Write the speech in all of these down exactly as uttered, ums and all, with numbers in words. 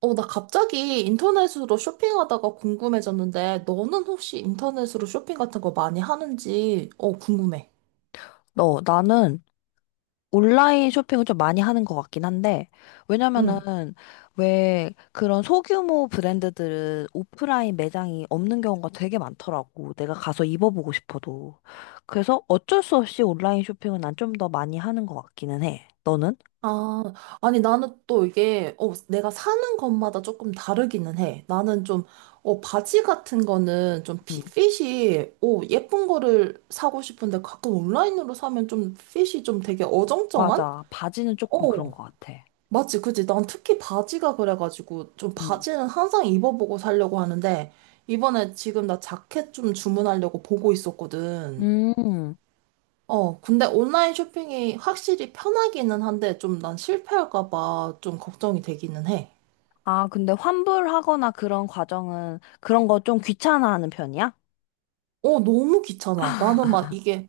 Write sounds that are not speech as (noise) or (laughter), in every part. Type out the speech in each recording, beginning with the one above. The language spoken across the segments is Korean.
어, 나 갑자기 인터넷으로 쇼핑하다가 궁금해졌는데, 너는 혹시 인터넷으로 쇼핑 같은 거 많이 하는지, 어, 궁금해. 너, 나는 온라인 쇼핑을 좀 많이 하는 것 같긴 한데, 응. 왜냐면은, 왜 그런 소규모 브랜드들은 오프라인 매장이 없는 경우가 되게 많더라고. 내가 가서 입어보고 싶어도. 그래서 어쩔 수 없이 온라인 쇼핑은 난 좀 더 많이 하는 것 같기는 해. 너는? 아, 아니, 나는 또 이게, 어, 내가 사는 것마다 조금 다르기는 해. 나는 좀, 어, 바지 같은 거는 좀 피- 응, 핏이, 어, 예쁜 거를 사고 싶은데 가끔 온라인으로 사면 좀 핏이 좀 되게 어정쩡한? 맞아. 바지는 조금 그런 어. 것 같아. 맞지, 그치. 난 특히 바지가 그래가지고, 좀 응. 바지는 항상 입어보고 살려고 하는데, 이번에 지금 나 자켓 좀 주문하려고 보고 있었거든. 음. 어, 근데 온라인 쇼핑이 확실히 편하기는 한데, 좀 난 실패할까봐 좀 걱정이 되기는 해. 아, 근데 환불하거나 그런 과정은 그런 거 좀 귀찮아하는 편이야? 어, 너무 귀찮아. 나는 막 이게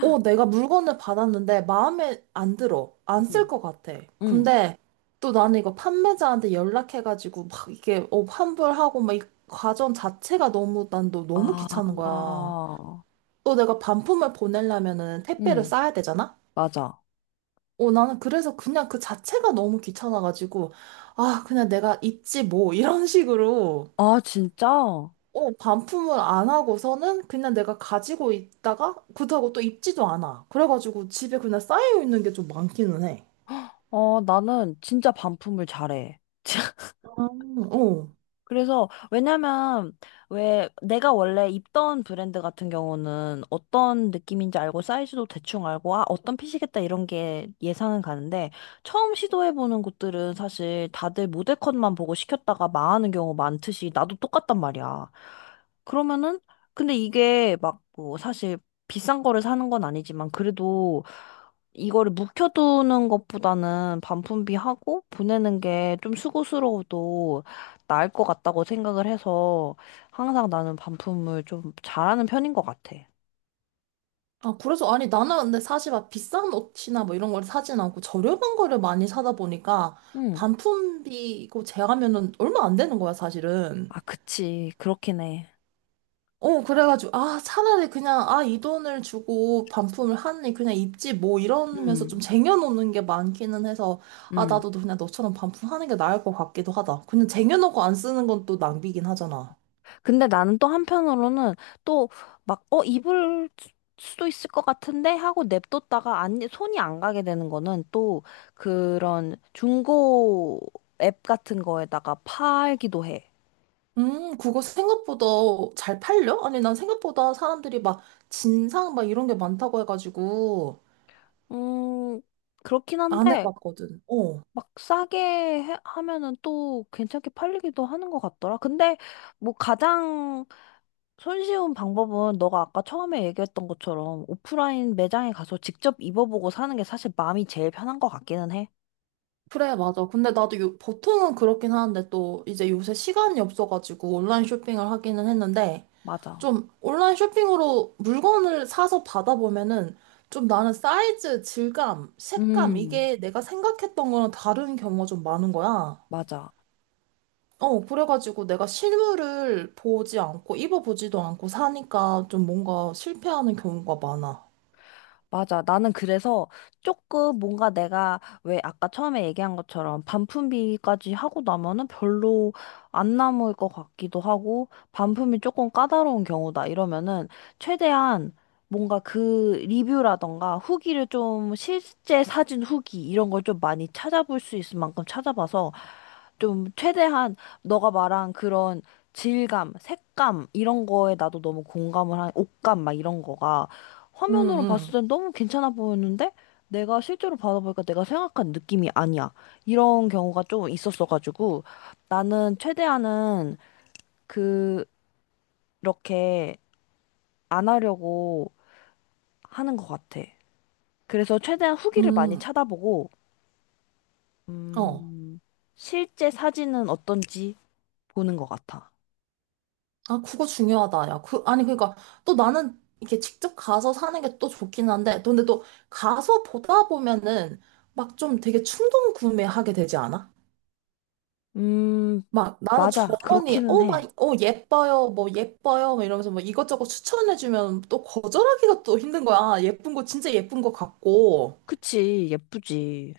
어, 내가 물건을 받았는데 마음에 안 들어. 안 쓸 응. 것 같아. 응. 근데 또 나는 이거 판매자한테 연락해가지고 막 이게 어, 환불하고 막 이 과정 자체가 너무 난 너, 너무 아, 귀찮은 거야. 또 내가 반품을 보내려면은 택배를 응, 싸야 되잖아? 맞아. 어, 나는 그래서 그냥 그 자체가 너무 귀찮아가지고 아, 그냥 내가 입지 뭐 이런 식으로 아, 진짜? 어, 반품을 안 하고서는 그냥 내가 가지고 있다가 그렇다고 또 입지도 않아. 그래가지고 집에 그냥 쌓여 있는 게 좀 많기는 해. 어, 나는 진짜 반품을 잘해. (laughs) 아, 어. 그래서 왜냐면 왜 내가 원래 입던 브랜드 같은 경우는 어떤 느낌인지 알고 사이즈도 대충 알고 아 어떤 핏이겠다 이런 게 예상은 가는데 처음 시도해보는 곳들은 사실 다들 모델 컷만 보고 시켰다가 망하는 경우 많듯이 나도 똑같단 말이야. 그러면은 근데 이게 막 뭐 사실 비싼 거를 사는 건 아니지만 그래도 이거를 묵혀두는 것보다는 반품비 하고 보내는 게 좀 수고스러워도 나을 것 같다고 생각을 해서 항상 나는 반품을 좀 잘하는 편인 것 같아. 아, 그래서 아니 나는 근데 사실 막 비싼 옷이나 뭐 이런 걸 사진 않고 저렴한 거를 많이 사다 보니까 응. 반품비고 제하면은 얼마 안 되는 거야, 사실은. 아, 그치. 그렇긴 해. 어, 그래가지고, 아, 차라리 그냥, 아, 이 돈을 주고 반품을 하니 그냥 입지 뭐 이러면서 좀 음, 쟁여놓는 게 많기는 해서, 아, 음. 나도 그냥 너처럼 반품하는 게 나을 것 같기도 하다. 그냥 쟁여놓고 안 쓰는 건 또 낭비긴 하잖아. 근데 나는 또 한편으로는 또 막, 어, 입을 수- 수도 있을 것 같은데 하고 냅뒀다가 안, 손이 안 가게 되는 거는 또 그런 중고 앱 같은 거에다가 팔기도 해. 음, 그거 생각보다 잘 팔려? 아니, 난 생각보다 사람들이 막 진상 막 이런 게 많다고 해가지고 음, 그렇긴 안 한데 해봤거든. 어. 막 싸게 해- 하면은 또 괜찮게 팔리기도 하는 것 같더라. 근데 뭐 가장 손쉬운 방법은 너가 아까 처음에 얘기했던 것처럼 오프라인 매장에 가서 직접 입어보고 사는 게 사실 마음이 제일 편한 것 같기는 해. 그래, 맞아. 근데 나도 요, 보통은 그렇긴 하는데 또 이제 요새 시간이 없어가지고 온라인 쇼핑을 하기는 했는데, 맞아. 좀 온라인 쇼핑으로 물건을 사서 받아보면은 좀 나는 사이즈, 질감, 색감 음. 이게 내가 생각했던 거랑 다른 경우가 좀 많은 거야. 맞아. 어, 그래가지고 내가 실물을 보지 않고 입어보지도 않고 사니까 좀 뭔가 실패하는 경우가 많아. 맞아. 나는 그래서 조금 뭔가 내가 왜 아까 처음에 얘기한 것처럼 반품비까지 하고 나면은 별로 안 남을 것 같기도 하고 반품이 조금 까다로운 경우다 이러면은 최대한 뭔가 그 리뷰라던가 후기를 좀 실제 사진 후기 이런 걸 좀 많이 찾아볼 수 있을 만큼 찾아봐서 좀 최대한 너가 말한 그런 질감, 색감 이런 거에 나도 너무 공감을 한 옷감 막 이런 거가 응, 화면으로 봤을 응, 땐 너무 괜찮아 보였는데 내가 실제로 받아보니까 내가 생각한 느낌이 아니야. 이런 경우가 좀 있었어가지고 나는 최대한은 그렇게 안 하려고 하는 것 같아. 그래서 최대한 후기를 많이 응. 찾아보고 어. 음, 실제 사진은 어떤지 보는 것 같아. 아, 그거 중요하다. 야, 그, 아니, 그러니까 또 나는 이렇게 직접 가서 사는 게 또 좋긴 한데, 근데 또 가서 보다 보면은 막 좀 되게 충동 구매하게 되지 않아? 음, 막 나는 맞아. 점원이 그렇기는 어, 막, 해. 어, 예뻐요, 뭐 예뻐요, 막 이러면서 뭐 이것저것 추천해주면 또 거절하기가 또 힘든 거야. "아, 예쁜 거 진짜 예쁜 거 같고. 그치. 예쁘지.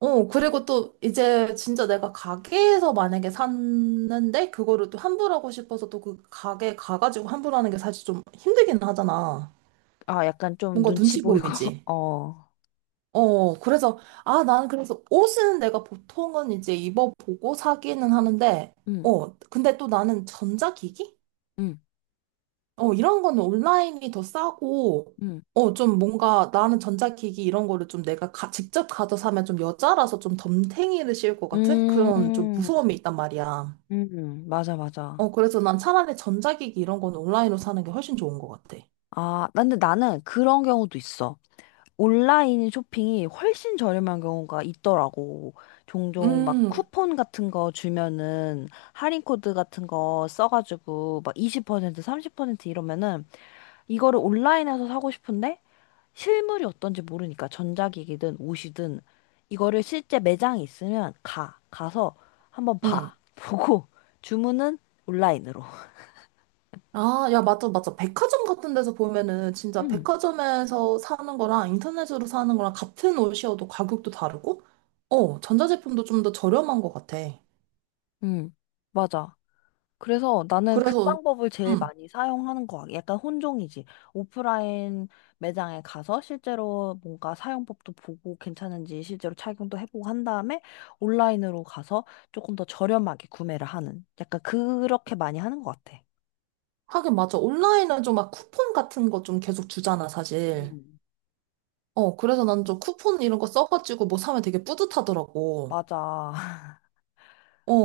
어, 그리고 또 이제 진짜 내가 가게에서 만약에 샀는데 그거를 또 환불하고 싶어서 또 그 가게 가가지고 환불하는 게 사실 좀 힘들긴 하잖아. 아, 약간 좀 뭔가 눈치 눈치 보이고. (laughs) 보이지. 어. 어, 그래서, 아, 나는 그래서 옷은 내가 보통은 이제 입어보고 사기는 하는데, 응, 어, 근데 또 나는 전자기기? 응, 어, 이런 거는 온라인이 더 싸고, 응. 어, 좀 뭔가 나는 전자기기 이런 거를 좀 내가 가- 직접 가서 사면 좀 여자라서 좀 덤탱이를 씌울 것 같은 그런 좀 음, 무서움이 있단 말이야. 음, 맞아, 맞아. 어, 그래서 난 차라리 전자기기 이런 거는 온라인으로 사는 게 훨씬 좋은 것 같아. 아, 근데 나는 그런 경우도 있어. 온라인 쇼핑이 훨씬 저렴한 경우가 있더라고. 종종 막 음, 쿠폰 같은 거 주면은 할인 코드 같은 거 써가지고 막 이십 퍼센트, 삼십 퍼센트 이러면은 이거를 온라인에서 사고 싶은데 실물이 어떤지 모르니까 전자기기든 옷이든 이거를 실제 매장이 있으면 가 가서 한번 음. 봐 보고 (laughs) 주문은 온라인으로. 아, 야, 맞아, 맞아. 백화점 같은 데서 보면은 진짜 음, 백화점에서 사는 거랑 인터넷으로 사는 거랑 같은 옷이어도 가격도 다르고, 어, 전자제품도 좀 더 저렴한 것 같아. 음, 맞아. 그래서 나는 그 그래서, 방법을 제일 음. 많이 사용하는 거 같아. 약간 혼종이지. 오프라인 매장에 가서 실제로 뭔가 사용법도 보고 괜찮은지 실제로 착용도 해보고 한 다음에 온라인으로 가서 조금 더 저렴하게 구매를 하는. 약간 그렇게 많이 하는 것 같아. 하긴 맞아. 온라인은 좀 막 쿠폰 같은 거 좀 계속 주잖아, 사실. 음. 어, 그래서 난 좀 쿠폰 이런 거 써가지고 뭐 사면 되게 뿌듯하더라고. 맞아. (laughs)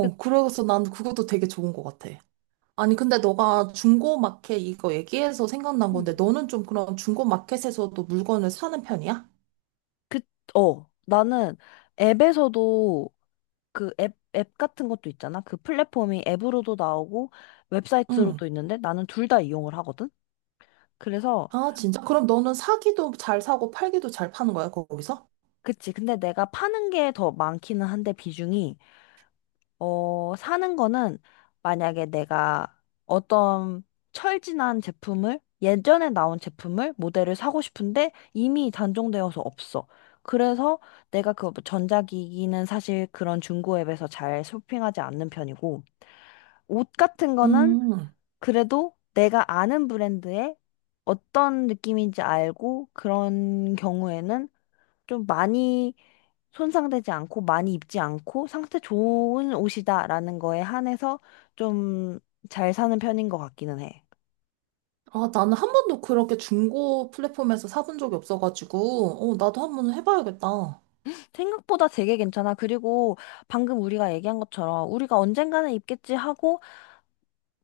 그, 그래서 난 그것도 되게 좋은 것 같아. 아니, 근데 너가 중고마켓 이거 얘기해서 생각난 건데, 음. 너는 좀 그런 중고마켓에서도 물건을 사는 편이야? 그, 어, 나는 앱에서도 그 앱, 앱 같은 것도 있잖아. 그 플랫폼이 앱으로도 나오고 응. 웹사이트로도 있는데 나는 둘 다 이용을 하거든. 그래서, 아, 진짜? 그럼 너는 사기도 잘 사고 팔기도 잘 파는 거야, 거기서? 그치. 근데 내가 파는 게 더 많기는 한데 비중이 어, 사는 거는 만약에 내가 어떤 철진한 제품을 예전에 나온 제품을 모델을 사고 싶은데 이미 단종되어서 없어. 그래서 내가 그 전자기기는 사실 그런 중고 앱에서 잘 쇼핑하지 않는 편이고 옷 같은 거는 음. 그래도 내가 아는 브랜드의 어떤 느낌인지 알고 그런 경우에는 좀 많이 손상되지 않고 많이 입지 않고 상태 좋은 옷이다라는 거에 한해서 좀 잘 사는 편인 것 같기는 해. 아, 나는 한 번도 그렇게 중고 플랫폼에서 사본 적이 없어가지고, 어, 나도 한 번 해봐야겠다. 생각보다 되게 괜찮아. 그리고 방금 우리가 얘기한 것처럼 우리가 언젠가는 입겠지 하고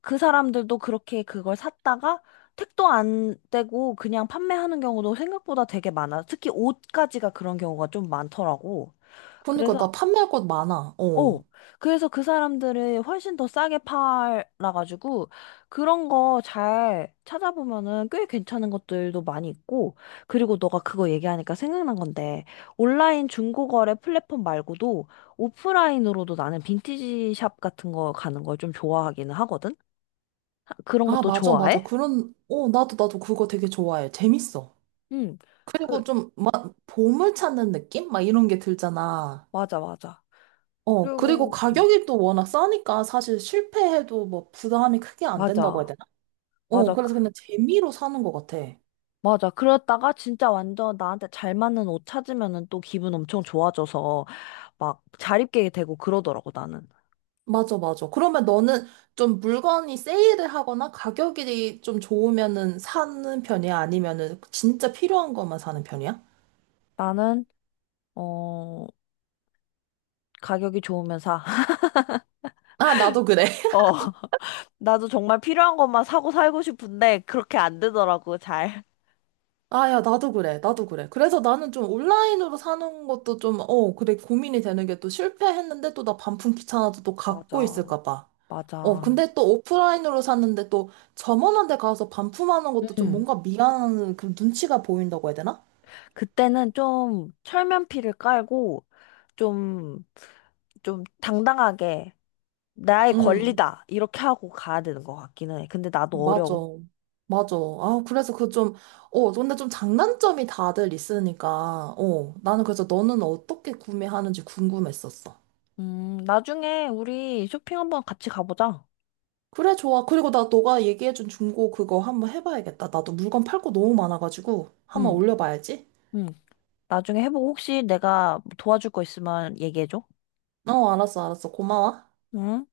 그 사람들도 그렇게 그걸 샀다가 택도 안 떼고 그냥 판매하는 경우도 생각보다 되게 많아. 특히 옷까지가 그런 경우가 좀 많더라고. 그러니까 그래서 나 판매할 것 많아. 어, 어. 그래서 그 사람들을 훨씬 더 싸게 팔아가지고, 그런 거 잘 찾아보면은 꽤 괜찮은 것들도 많이 있고, 그리고 너가 그거 얘기하니까 생각난 건데, 온라인 중고거래 플랫폼 말고도 오프라인으로도 나는 빈티지 샵 같은 거 가는 걸 좀 좋아하기는 하거든? 아, 그런 아, 것도 맞아, 맞아. 좋아해? 그런, 어, 나도, 나도 그거 되게 좋아해. 재밌어. 응, 그, 그리고 좀, 막, 보물 찾는 느낌? 막 이런 게 들잖아. 맞아, 맞아. 어, 그리고 그리고, 음, 가격이 또 워낙 싸니까 사실 실패해도 뭐 부담이 크게 안 된다고 해야 맞아, 되나? 어, 맞아. 그래서 그 그냥 재미로 사는 것 같아. 맞아. 그러다가 진짜 완전 나한테 잘 맞는 옷 찾으면은 또 기분 엄청 좋아져서 막 자립게 되고 그러더라고, 나는. 맞아, 맞아. 그러면 너는 좀 물건이 세일을 하거나 가격이 좀 좋으면은 사는 편이야? 아니면은 진짜 필요한 것만 사는 편이야? 나는, 어, 가격이 좋으면 사. (laughs) 아, 나도 그래. 어, 나도 정말 필요한 것만 사고 살고 싶은데 그렇게 안 되더라고, 잘. 아, 야, 나도 그래. 나도 그래. 그래서 나는 좀 온라인으로 사는 것도 좀, 어, 그래, 고민이 되는 게 또 실패했는데 또 나 반품 귀찮아서 또 갖고 맞아. 있을까 봐. 어, 맞아. 근데 또 오프라인으로 샀는데 또 점원한테 가서 반품하는 것도 좀 음. 뭔가 미안한 그 눈치가 보인다고 해야 되나? 그때는 좀 철면피를 깔고 좀, 좀 당당하게 나의 응, 권리다. 이렇게 하고 가야 되는 것 같기는 해. 근데 나도 맞아. 어려워. 맞아. 아, 그래서 그 좀, 어, 근데 좀 장단점이 다들 있으니까, 어, 나는 그래서 너는 어떻게 구매하는지 궁금했었어. 음, 나중에 우리 쇼핑 한번 같이 가보자. 그래, 좋아. 그리고 나 너가 얘기해준 중고 그거 한번 해봐야겠다. 나도 물건 팔 거 너무 많아가지고 한번 응, 올려봐야지. 응. 나중에 해보고 혹시 내가 뭐 도와줄 거 있으면 얘기해줘. 어, 알았어, 알았어. 고마워. 응?